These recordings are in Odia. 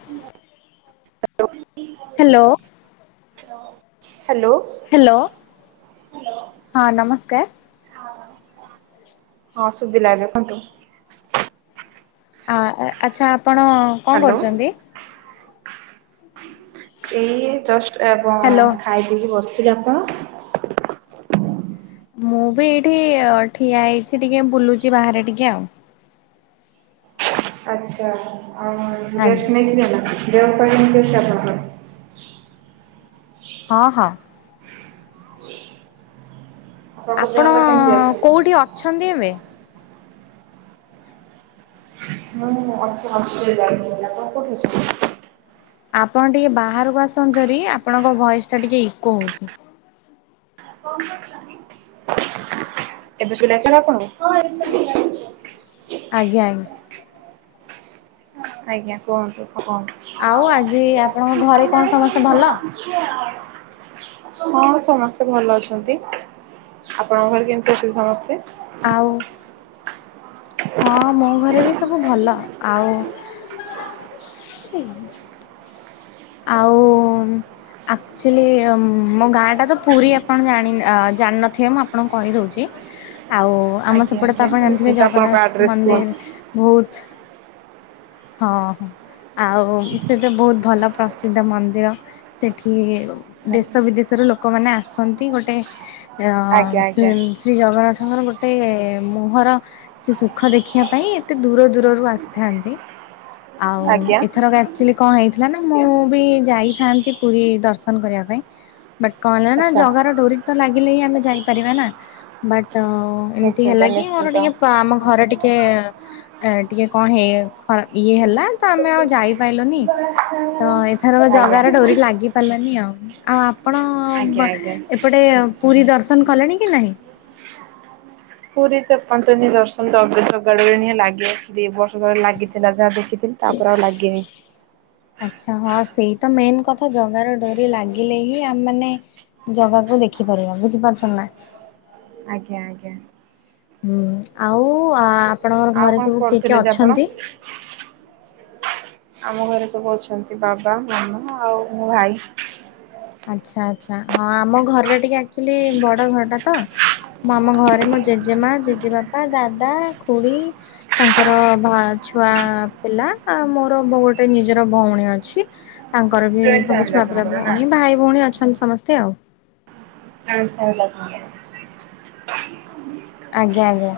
Hello hello. ହ୍ୟାଲୋ ହ୍ୟାଲୋ ହଁ ନମସ୍କାର। ହଁ ଶୁଭିଲା [unintelligible] ଦେଖନ୍ତୁ। ଆ ଆଚ୍ଛା ଆପଣ କଣ ହ୍ୟାଲୋ। କରୁଛନ୍ତି। [unintelligible] ଏଇ ଜଷ୍ଟ ଏବଂ ହ୍ୟାଲୋ ଖାଇ ପିଇକି ବସିଥିଲେ ଆପଣ। ମୁଁ ବି ଏଇଠି ଠିଆ ହେଇଛି ଟିକେ ବୁଲୁଛି ବାହାରେ ଟିକେ ଆଉ ଆଛା ଆଉ ରେଷ୍ଟ ଆଜ୍ଞା ନେଇଥିଲେ ନା ଦେହ ପାଅ କେମିତି ଅଛି ଆଣଙ୍କର। ହଁ ହଁ। ଆପଣଙ୍କ ଆପଣ ଦେହ ପା କେମିତି ଅଛି? କେଉଁଠି ଅଛନ୍ତି ଏବେ। ମୁଁ ଅଛି ଯାଇନି ଆପଣ କୋଓଠି ଅଛନ୍ତି। ଆପଣ ଟିକେ ବାହାରକୁ ଆସନ୍ତୁରି ଆପଣଙ୍କ ଭଏସ୍ଟା ଟିକେ ଇକୋ ହେଉଛି। [unintelligible] ଏବେ ସିଲେଇ କଲେ ଆପଣ [unintelligible] ଆଜ୍ଞା ଆଜ୍ଞା। ଆଜ୍ଞା କୁହନ୍ତୁ ଆଉ ଆଜି କୁହନ୍ତୁ। ଆପଣଙ୍କ ଘରେ କଣ ସମସ୍ତେ ଭଲ? [unintelligible] ହଁ ସମସ୍ତେ ଭଲ ଅଛନ୍ତି ଆପଣଙ୍କ ଘରେ କେମତି ଅଛନ୍ତି ସମସ୍ତେ। ଆଉ ହଁ ମୋ ଘରେ ବି ସବୁ ଭଲ ଆଉ। ଆଉ ଆ ଆଚୁଲି ମୋ ଗାଁଟା ତ ପୁରୀ ଆପଣ ଜାଣି ଜାଣିନଥିବେ ମୁଁ ଆପଣଙ୍କୁ କହିଦେଉଛି। ଆଉ ଆମ ଆଜ୍ଞା ସେପଟେ ଆଜ୍ଞା ତ ଆପଣ ଜାଣିଥିବେ ନିଶ୍ଚିନ୍ତ ଆପଣଙ୍କ ଜଗନ୍ନାଥ ଆଡ୍ରେସ କୁହନ୍ତୁ? ମନ୍ଦିର ବହୁତ। ହଁ ଆଉ ସେ ତ ବହୁତ ଭଲ ପ୍ରସିଦ୍ଧ ମନ୍ଦିର। ସେଠି ଆଜ୍ଞା ଦେଶ ବିଦେଶରୁ ଲୋକମାନେ ଆସନ୍ତି ଗୋଟେ। ଅ ଆଜ୍ଞା ଶ୍ରୀ ଶ୍ରୀ ଜଗନ୍ନାଥଙ୍କର ଗୋଟେ ମୁହର। ସେ ସୁଖ ଦେଖିବା ପାଇଁ ଏତେ ଦୂର ଦୂରରୁ ଆସିଥାନ୍ତି ଆଉ ଆଜ୍ଞା ଏଥର କା ଆକ୍ଚୁଲି କଣ ହେଇଥିଲା ନା ମୁଁ ବି ଯାଇଥାନ୍ତି ପୁରୀ ଦର୍ଶନ କରିବା ପାଇଁ ବଟ୍ କଣ ହେଲା ନା, ଆଚ୍ଛା ଜଗାର ଡୋରି ତ ଲାଗିଲେ ହିଁ ଆମେ ଯାଇପାରିବା ନା। ବଟ୍ ଏମତି ହେଲା ନିଶ୍ଚିନ୍ତ କି ମୋର ନିଶ୍ଚିନ୍ତ। ଟିକେ ପା ଆମ ଘର ଟିକେ ଅ ଟିକେ କଣ ହେଇ ଇଏ ହେଲା ତ ଆମେ ଆଉ ଯାଇପାଇଲୁନି। ତ ଏଥର ଆଜ୍ଞା ଜଗାର ଡୋରି ଲାଗି ହେଲାନି ଆଉ, ଆଉ ଆପଣ ଆଜ୍ଞା ବ ଆଜ୍ଞା ଏପଟେ ପୁରୀ ଦର୍ଶନ କଲେଣି କି ନାହିଁ। ପୁରୀ ତପ ତ ଦର୍ଶନ ଜଗା ର ଲାଗିନିଁ। ଦିଇ ବର୍ଷ ତଳେ ଲାଗିଥିଲା ଯାହା ଦେଖିଥିଲି। ତା ପରେ ଆଉ ଲାଗିନି। ଆଚ୍ଛା ହଁ, ସେଇ ତ ମେନ୍ କଥା ଜଗାର ଡୋରି ଲାଗିଲେ ହିଁ ଆମ ମାନେ ଜଗାକୁ ଦେଖି ପାରିବା ବୁଝିପାରୁଛ ନା। ଆଜ୍ଞା ଆଜ୍ଞା। ହୁଁ ଆଉ ଆପଣଙ୍କର ଆଉ ଘରେ କଣ ସବୁ କିଏ କରୁଥିଲେ କିଏ ଯେ ଆପଣ? ଅଛନ୍ତି? ଆମ ଘରେ ସବୁ ଅଛନ୍ତି ବାବା, ମାମା, ଆଉ ମୋ ଭାଇ। ଆଚ୍ଛା ଆଛା ହଁ ଆମ ଘରଟା ଟିକେ ଆକଚୁଆଲି ବଡ ଘର ଟା ତ ମୁଁ, ଆମ ଘରେ ମୋ ଜେଜେମା, ଜେଜେବାପା, ଦାଦା, ଖୁଡ଼ି ତାଙ୍କର ଭା ଛୁଆ ପିଲା ଆଉ ମୋର ଗୋଟେ ନିଜର ଭଉଣୀ ଅଛି। ତାଙ୍କର ବି ଜଏଣ୍ଟ ସବୁ ଫ୍ୟାମିଲି ଛୁଆ ପିଲା, ଆପଣଙ୍କର ନା? ଭଉଣୀ, ଭାଇ ଭଉଣୀ ଅଛନ୍ତି ସମସ୍ତେ ଆଉ। ହଁ, [unintelligible] ଆଜ୍ଞା ଆଜ୍ଞା।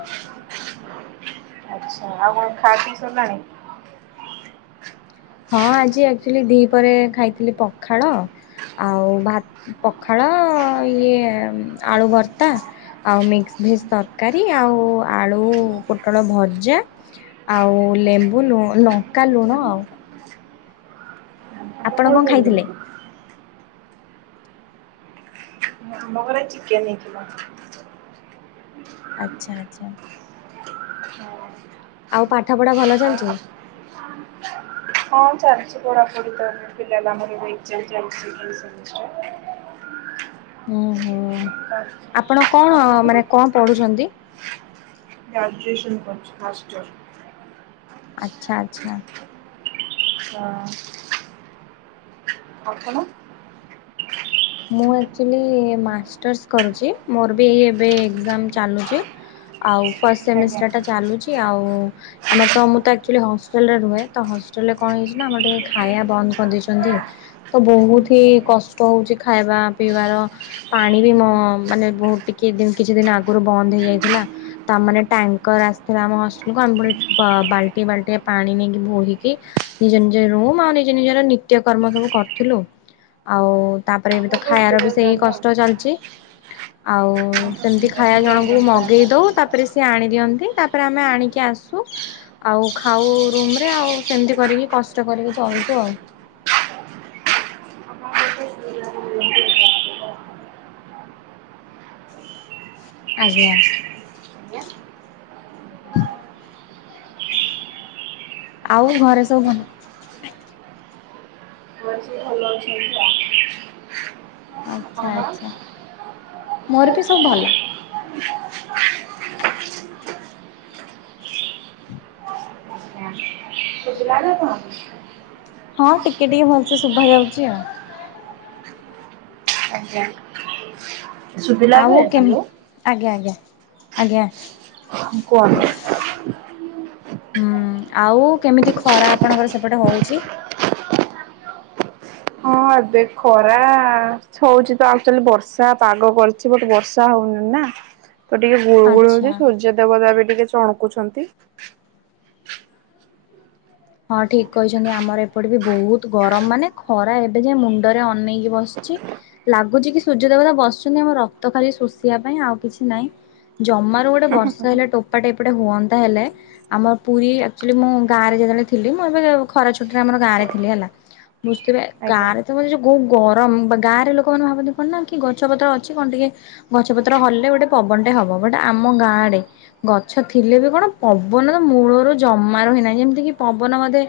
ଆଚ୍ଛ! ଆଉ କଣ ଖାଇ ପିଇ ସାରିଲାଣି? ହଁ, ଆଜି ଆକଚୁଆଲି ଦିହି ପରେ ଖାଇଥିଲି ପଖାଳ ଆଉ ଭା ପଖାଳ ଇଏ ଆଳୁ ଭର୍ତ୍ତା। ଆଉ ମିକ୍ସ ଭେଜ ତରକାରୀ ଆଉ ଆଳୁ ପୋଟଳ ଭଜା ଆଉ ଲେମ୍ବୁ ଲୁ ଲଙ୍କା ଲୁଣ ଆଉ। ଆପଣ କଣ ଖାଇଥିଲେ? ଆମ ଘରେ ଚିକେନ୍ ହେଇଥିଲା। ଆଚ୍ଛା ଆଚ୍ଛା। ଆଉ ପାଠ ପଢା ଭଲ ଚାଲିଚି? ହ [unintelligible] ହଁ ଚାଲିଛି ପଢାପଢି ତ ପିଲା ମାନଙ୍କର ଏଜାମ୍ ଚାଲିଚି ଓୁ ହୋ ଆପଣ କଣ ଆପଣଙ୍କର? ମାନେ କଣ ପଢୁଛନ୍ତି? ଗ୍ରାଜୁଏସନ୍ କରୁଚି ଫାଷ୍ଟ ଇଅର। ଆଚ୍ଛା ଆଚ୍ଛା। ହଁ। ଆପଣ? ମୁଁ ଏକ୍ଟୁଆଲି ମାଷ୍ଟର୍ସ କରୁଛି। ମୋର ବି ଏ ଏବେ ଏକ୍ଜାମ ଚାଲୁଚି। ଆଉ ଫାଷ୍ଟ ଆଜ୍ଞା। ସେମିଷ୍ଟର ଟା ଚାଲୁଛି ଆଉ ଆମର ତ ମୁଁ ତ ଆକ୍ଚୁଆଲି ହଷ୍ଟେଲରେ ରୁହେ ତ ହଷ୍ଟେଲ ରେ କଣ ହେଇଛି ନା ଆମର ଟିକେ ଖାଇବା ବନ୍ଦ କରିଦେଇଛନ୍ତି ଆଉ। ତ ବହୁତି କଷ୍ଟ ହଉଚି ଖାଇବା ପିଇବାର ପାଣି ବି ମ ମାନେ ବହୁତ ଟିକେ ଦିନ କିଛି ଦିନ ଆଗରୁ ବନ୍ଦ ହେଇଯାଇଥିଲା। ତା, ମାନେେ ଟ୍ୟାଙ୍କର ଆସିଥିଲା ଆମ ହଷ୍ଟେଲକୁୁ ଆମେ ପୁଣି ପ ବାଲ୍ଟି ବାଲ୍ଟି ପାଣି ନେଇକି ବୋହିକି ନିଜ ନିଜ ରୁମ୍ ଆଉ ନିଜ ନିଜର ନିତ୍ୟକର୍ମ ସବୁ କରୁଥିଲୁ। ଆଉ ତା, ପରେ ଏବେ ତ ବହୁତ ଖାଇବାର ଅସୁବିଧା ବି ସେଇ ତାହେଲେ ଆଉ। କଷ୍ଟ ଚାଲିଛି ଆଉ ବହୁତ ସେମତି ଅସୁବିଧା ହିଁ ଖାଇବା ଜଣ ପ୍ରୋବ୍ଲେମ୍ ତାହେଲେ। ମଗେଇ ଦଉ ତା, ପରେ ସି ଆଣି ଦିଅନ୍ତି। ତାପରେ ଆମେ ଆଣିକି ଆସୁ ଆଉ ଖାଉ ରୁମ ରେ ଆଉ ସେମିତି କରିକି କଷ୍ଟ କରିକି ଚଳୁଛୁ ଆଉ। [unintelligible] ଆଜ୍ଞା। [unintelligible] ଆଉ ଘରେ ସବୁ ଭଲ ଘରେ ସବୁ ଭଲ ଅଛନ୍ତି ତା ଆଚ୍ଛା ଆଚ୍ଛା ମୋର ବି ସବୁ ଭଲ। ଶୁଭିଲା ଏବେ ଆପଣଙ୍କୁ? ହଁ ଟିକେ ଟିକେ ଭଲସେ ଶୁଭା ଯାଉଛି ଆଉ। ଆଜ୍ଞା ସୁବି ଆଉ କେମ୍ ଆଜ୍ଞା ଆଜ୍ଞା ଆଜ୍ଞା। କୁଅନ୍ତୁ। ହୁଁ ଆଉ କେମିତି ଖରା ଆପଣଙ୍କର ସେପଟେ ହଉଛି? ହଁ ଏବେ ବି ଖରା ହଉଛି ତ ଆକ୍ଚୁଆଲି ବର୍ଷା ପାଗ କରିଛି ବୋ ବର୍ଷା ହଉନି ନା। ତ ଟିକେ ଗୁଳୁ ଗୁଳ ହଉଛି ଆଚ୍ଛା ସୂର୍ଯ୍ୟ ଦେବତା ବି ଟିକେ ଚଡକୁଛନ୍ତି। ହଁ ଠିକ୍ କହିଛନ୍ତି ଆମର ଏପଟେ ବି ବହୁତ ଗରମ ମାନେ ଖରା ଏତ୍ ଏ ଯେ ମୁଣ୍ଡରେ ଅନେଇକି ବସିଚି। ଲାଗୁଚି କି ସୂର୍ଯ୍ୟ ଦେବତା ବସିଛନ୍ତି ଆମ ରକ୍ତ ଖାଲି ଶୋଷିବା ପାଇଁ ଆଉ କିଛି ନାହିଁ ଜମାରୁ ଗୋଟେ ବର୍ଷ ହେଲେ ଟୋପା ଟେପଟେ ହୁଅନ୍ତା ହେଲେ ଆମ ପୁରୀ ଆକ୍ଚୂ ଆଲୀ ମୁ ଗାଁରେ ଯେତେ ବେଳେ ଥିଲି। ମୁଁ ଏବେ ଖରା ଛୁଟି ରେ ଆମର ଗାଁରେ ଥିଲେ ହେଲା ବୁଝିଥିବେ ଆଜ୍ଞା। ଗାଁରେଥିଲି। ତମ ଯେଉଁ ଗୌ ଗରମ ବା ଗାଁରେ ଲୋକମାନେ ଭାବନ୍ତି କଣ ନା କି ଗଛପତ୍ର ଅଛି କଣ ଟିକେ ଗଛ ପତ୍ର ହଲିଲେ ଗୋଟେ ପବନଟେ ହବ ବଟ ଆମ ଗାଁ ଆଡ଼େ। ଗଛ ଥିଲେ ବି କଣ ପବନ ମୂଳରୁ ଜମାରୁ ହିଁ ନାହିଁ ଯେମିତି କି ପବନ ବୋଧେ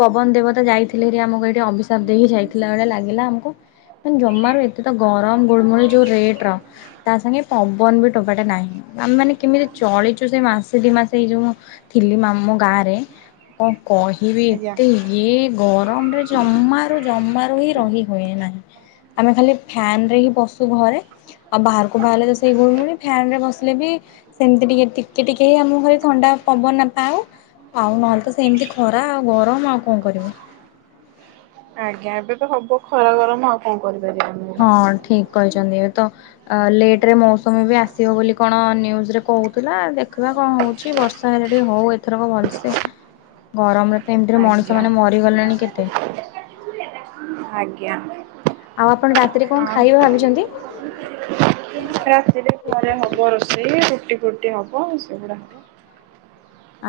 ପବନ ଦେବତା ଯାଇଥିଲେ ବାହାରି ଆମକୁ ଏଇଠି ଅବସାପ ଗାଧେଇକି ଯାଇଥିଲା ଭଳିଆ ଲାଗିଲା ଆମକୁ ଜମାରୁ ଏ ତ ଗରମ ଗୁଳମୁଲୀ ଯଉ ରେଟେ ର ତା ସାଙ୍ଗେ ପବନ ବି ଟୋପାଟେ ନାହିଁ ଆମେ ମାନେ କେମିତି ଚଳିଛୁ ସେ ମାସେ ଦି ମାସେ ଏଇ ଯୋଉ ଥିଲି ମାମୁଁ ଗାଁ ରେ। କଣ କହିବି ଆଜ୍ଞା ଏତେ ଇଏ ଗରମ ରେ ଜମାରୁ ଜମାରୁ ହିଁ ରହି ହୁଏ ନା ଆମେ ଖାଲି ଫ୍ୟାନ ରେ ହିଁ ବସୁ ଘରେ। ଆଉ ବାହାରକୁ ବାହାରିଲେ ଯେ ସେଇ ଗୁଳୁଗୁଳି। ଫ୍ୟାନ ରେ ବସିଲେ ବି ସେମିତି ଟିକେ ଟିକେ ଟିକେ ହିଁ ଆମ ଘରେ ଥଣ୍ଡା ପବନ ପାଉ। ଆଉ ନହଲ ତ ସେମିତି ଖରା ଆଉ ଗରମ ଆଉ କଣ କରିବ। ଆଜ୍ଞା ଏବେ ତ ହବ ଖରା ଗରମ ଆଉ କଣ କରିପାରିବା। ଆମେ। ହଁ ଠିକ୍ କହିଛନ୍ତି ଏ ତ ଆ ଲେଟ ରେ ମୌସୁମୀ ବି ଆସିବ ବୋଲି କଣ ନିୟୁଜୁ ରେ କହୁଥିଲା ଦେଖିବା କଣ ହଉଛି ବରଷ। ସାହେଲେ ଟିକେ ମୁଁ ଏଥରକ ଭଲସେ। [unintelligible] ଗରମରେ ତ ଏମିତିରେ ମଣିଷ ଆଜ୍ଞା ମାନେ ମରିଗଲେଣି କେତେ। ଆଜ୍ଞା। ଆଉ ଆପଣ ରାତିରେ କଣ ଆଉ ଖାଇବେ ଭାବିଛନ୍ତି? ଖାଇବାକୁ ଦିନରେ ଘରେ ହବ ରୋଷେଇ ରୁଟି ଫୁଟି ହବ ସେଗୁଡା ହବ।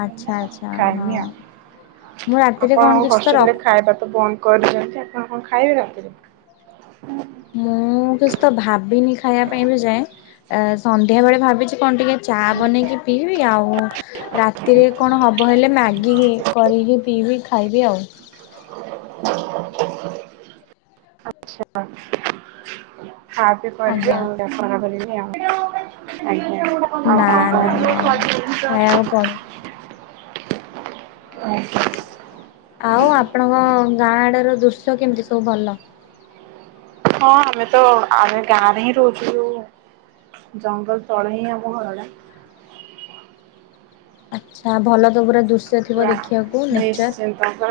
ଆଚ୍ଛା ଆଚ୍ଛା କାମିଆଁ। ହଁ। ମୁଁ ରାତିରେ କଣ କିଛି ଆପଣଙ୍କ ତ ର ହଷ୍ଟେଲରେ ଖାଇବା କୁ ବନ୍ଦ। କୋଉଠି ଶୋଉଚ ଆପଣ କଣ ଖାଇବେ ରାତିରେ? ମୁଁ କିଛି ତ ଭାବିନି ଖାଇବା ପାଇଁ ବିଏବେ ଯାଏଁ ଏ ସନ୍ଧ୍ୟା ବେଳେ ଭାବିଛି କଣ ଟିକିଏ ଚା ବନେଇକି ପିଇବି ଆଉ ରାତିରେ କଣ ହେବ ହେଲେ ମ୍ୟାଗି କରିକି ପିଇବି ଖାଇବି ଆଉ। ସେପଟ ଖାପିକରିବି ଆଉଗେଟେ ଆଜ୍ଞା ଖରାପ ହେଲାଣି ଆଉ ଆଜ୍ଞ ନା ଆଉ ନା ହଁ କଣ ଖାଇବାକୁ କୁହ? ପଡେ। ଆ। ଆଉ ଆପଣଙ୍କ ଗାଁ ଆଡ ର ଦୃଶ୍ୟ କେମିତି ସବୁ ଭଲ? ହଁ ଆମେ ତ ଆମେ ଗାଁରେ ହିଁ ରହୁଛୁ। ଜଙ୍ଗଲ ତଳେ ହିଁ ଆମ ଘରଟା। ଆଚ୍ଛା ଭଲ ତ ପୁରା ଦୃଶ୍ୟ ଥିବ ଦେଖିବାକୁ ନେଚର୍। ତାପରେ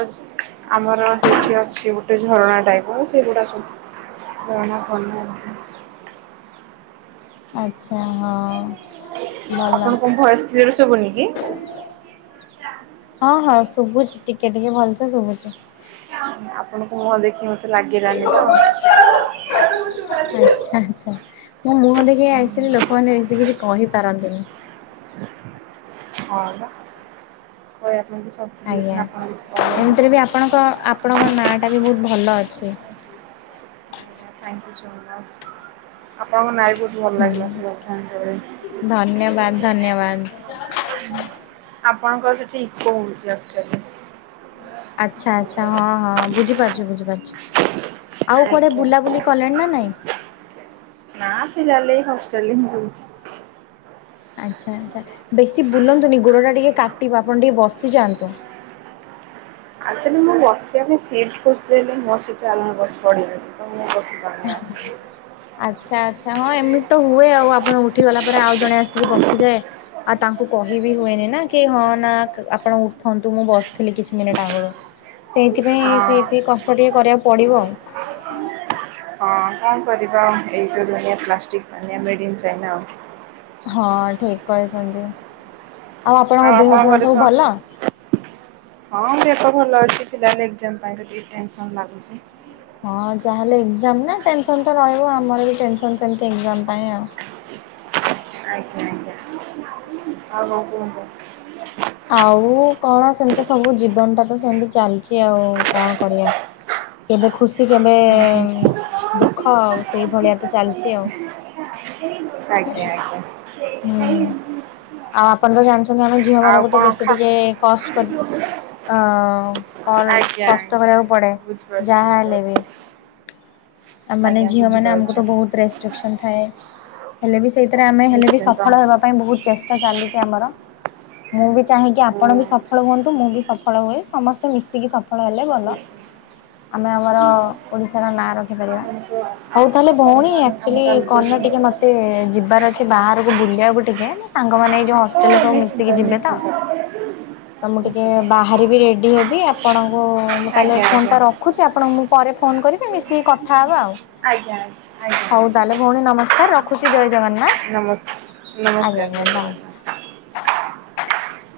ଆମର ସେଠି ଅଛି ଗୋଟେ ଝରଣା ଟାଇପ୍ ର ସେଇଗୁଡା ସବୁ। [unintelligible] ଆଚ୍ଛା ହଁ। ଭଲ। ଆପଣଙ୍କ ଭଏସ କ୍ଳିଅର ସୁବୁନି କି? ହଁ ହଁ ଶୁଭୁଛି ଟିକେ ଟିକେ ଭଲସେ ଶୁଭୁଛି। ଆପଣଙ୍କୁ ମୁହଁ ଦେଖି ମତେ ଲାଗିଲାନି ତ। କହିବା ପାଇଁ ଆଛା ଆଛା। ମୁହଁ ଦେଖି ଆଇଥିଲି ଲୋକମାନେ ବେଶି କିଛି କହିପାରନ୍ତିନି। [inaudible] ହଁ ପା [unintelligible] ସବୁ ଆଜ୍ଞା ଏମିତିରେ ବି ଆପଣଙ୍କ ଆପଣଙ୍କ ନା ଟା ବି ବହୁତ ଭଲ ଅଛି। ଥାଇଙ୍କୟୁ ଶୋ ମଚ ଆପଣଙ୍କ ନାରେ ଯୋଉ ଭଲ ହୁଁ ଲାଗିଲା ଧନ୍ୟବାଦ ଧନ୍ୟବାଦ। [unintelligible] ଆପଣଙ୍କର ସେଠି ଇକୋ ହୋଉଛି ଆକ୍ଚୁଆଲି। ଆଚ୍ଛା ଆଚ୍ଛା ହଁ ହଁ ବୁଝିପାରୁଛୁ ବୁଝିପାରୁଛୁ ଆଉ କୁଆଡେ ବୁଲାବୁଲି କଲେଣି ନା ନାଇଁ? ନାଁ ପିଲାଲେ ହୋଷ୍ଟଲଛି ରେ ହିଁ ରହୁଚି। ଆଚ୍ଛା ଆଚ୍ଛା ବେଶୀ ବୁଲନ୍ତୁନି ଗୋଡ଼ଟା ଟିକେ କାଟିବ ଆପଣ ଟିକେ ବସିଯାଆନ୍ତୁ। ଆକ୍ଚୁଆଲି ମୁଁ ବସିବା ପାଇଁ ସିଟ୍ ଖୋଜୁଛି ହେଲେ ମୋ ସିଟ୍ ରେ ଆଉ ଜଣେ ବସିପଡିବେ। ତ ମୁଁ ବସି ନିଅ। ଆଚ୍ଛା ଆଚ୍ଛା ହଁ ଏମିତି ତ ହୁଏ ଆଉ ଆପଣ ଉଠି ଗଲା ପରେ ଆଉ ଜଣେ ଆସିକି ବସିଯାଏ। ଆଉ ତାଙ୍କୁ କହିବି ହୁଏନି ନା କି ହଁ ନା ଆପଣ ଉଠନ୍ତୁ ମୁଁ ବସ ଥିଲି କିଛି ମିନିଟ୍ ଆଗରୁ ସେଇଥିପାଇଁ ସେତିକି କଷ୍ଟ ଟିକେ କରିବାକୁ ପଡିବ। ହୁଁ [inaudible] ହଁ କଣ କରିବା ଏଇ ତ ଦୁନିଆ ପ୍ଲାଷ୍ଟିକ ପାନିଆ ମେଡ ଇନ୍ ଚାଇନା ଆଉ। ହଁ ଠିକ୍ କରିଛନ୍ତି ଆଉ ଆପଣଙ୍କ ଦେହ ଫେହ ସବୁ ଭଲ? ହଁ ଦେହ ଭଲ ଅଛି ଥିଲା ବୋଲି ଏକ୍ଜାମ୍ ପାଇଁ ଟିକେ ଟେନସନ ଲାଗୁଛି। ହଁ ଯାହାହେଲେ ଏକ୍ଜାମ ନା ଟେନସନ ତ ରହିବ ଆମର ବି ଟେନସନ ସେମତି ଏକ୍ଜାମ ପାଇଁ ଆଉ। ଆଜ୍ଞା ଆଜ୍ଞା ଆଉ କଣ କୁହନ୍ତୁ? ଆଉ କଣ ସେମିତି ସବୁ ଜୀବନଟା ତ ସେମିତି ଚାଲିଛି ଆଉ କଣ କରିବା। କେବେ ଖୁସି କେବେ [unintelligible] ଉଁ ହୁଁ। ଦୁଃଖ ଆଉ ସେଇଭଳିଆ ତ ଚାଲିଛି ଆଉ। ଆଜ୍ଞା ଆଜ୍ଞା ହୁଁ ଆଉ ଆପଣ ତ ଜାଣିଛନ୍ତି ଆମେ ଝିଅ ଆଉ ମାନଙ୍କୁ ତ କଣ ବେଶୀ ଖା ଟିକେ କଷ୍ଟ କରି ଅ ଆଜ୍ଞା କଷ୍ଟ ଆଜ୍ଞା କରିବାକୁ ପଡେ ବୁଝିପାରୁଛି ଯାହା ହେଲେ ବି। ବୁଝିପାରୁଛି ଆ ମାନେ ଆଜ୍ଞା ଝିଅମାନେ ଆମକୁ ବୁଝିପାରୁଛି ତ ବହୁତ ରେଷ୍ଟ୍ରିକସନ୍ ଥାଏ। ହେଲେ ବି ସେଇଥିରେ ଆମେ ହେଲେ ବି ନିଶ୍ଚିନ୍ତ ସଫଳ ହେବା ପାଇଁ ବହୁତ ଚେଷ୍ଟା ଚାଲିଛି ଆମର। ମୁଁ ବି ଚାହିଁକି ହୁଁ ଆପଣ ବି ସଫଳ ହୁଅନ୍ତୁ ମୁଁ ବି ସଫଳ ହୁଏ। ସମସ୍ତେ ମିଶିକି ସଫଳ ହେଲେ ଭଲ। ନିଶ୍ଚିନ୍ତ ଆମେ ଆମର ଓଡିଶାର ନାଁ ରଖିପାରିବା ଆପଣଙ୍କ ହଉ ତାହେଲେ ଭଉଣୀ ଆପଣଙ୍କ ଆମ ଆକ୍ଚୁଆଲି କଣନା କାର୍ଯ୍ୟରେ ଟିକେ ମତେ ଯିବାର ଅଛି ବାହାରକୁ ବୁଲିବାକୁ ଟିକେ ମୋ ସାଙ୍ଗମାନେ ଏଇ ହଷ୍ଟେ ଓ ଷ୍ଟେଲ ସବୁ ନିଶ୍ଚିନ୍ତ ମିଶିକି ଯିବେ ତ ନିଶ୍ଚିନ୍ତ ତ ମୁଁ ଟିକେ ନିଶ୍ଚିନ୍ତ ବାହାରିବି ରେଡି ହେବି ଆପଣଙ୍କୁ ମୁଁ ତାହେଲେ ଆଜ୍ଞା ଫୋନ୍ ଆଜ୍ଞା ଟା ରଖୁଛି ଆପଣଙ୍କୁ ମୁଁ ପରେ ଫୋନ୍ କରିବି ମିଶିକି କଥାହବା ଆଉ ଆଜ୍ଞା ଆଜ୍ଞା ହଉ। ତାହେଲେ ଭଉଣୀ ନମସ୍କାର ରଖୁଛି ଜୟ ଜଗନ୍ନାଥ। ନମସ୍ ଆଜ୍ଞା ନମସ୍କାର ଜୟ ଆଜ୍ଞା ବାଏ। ଜଗନ୍ନାଥ।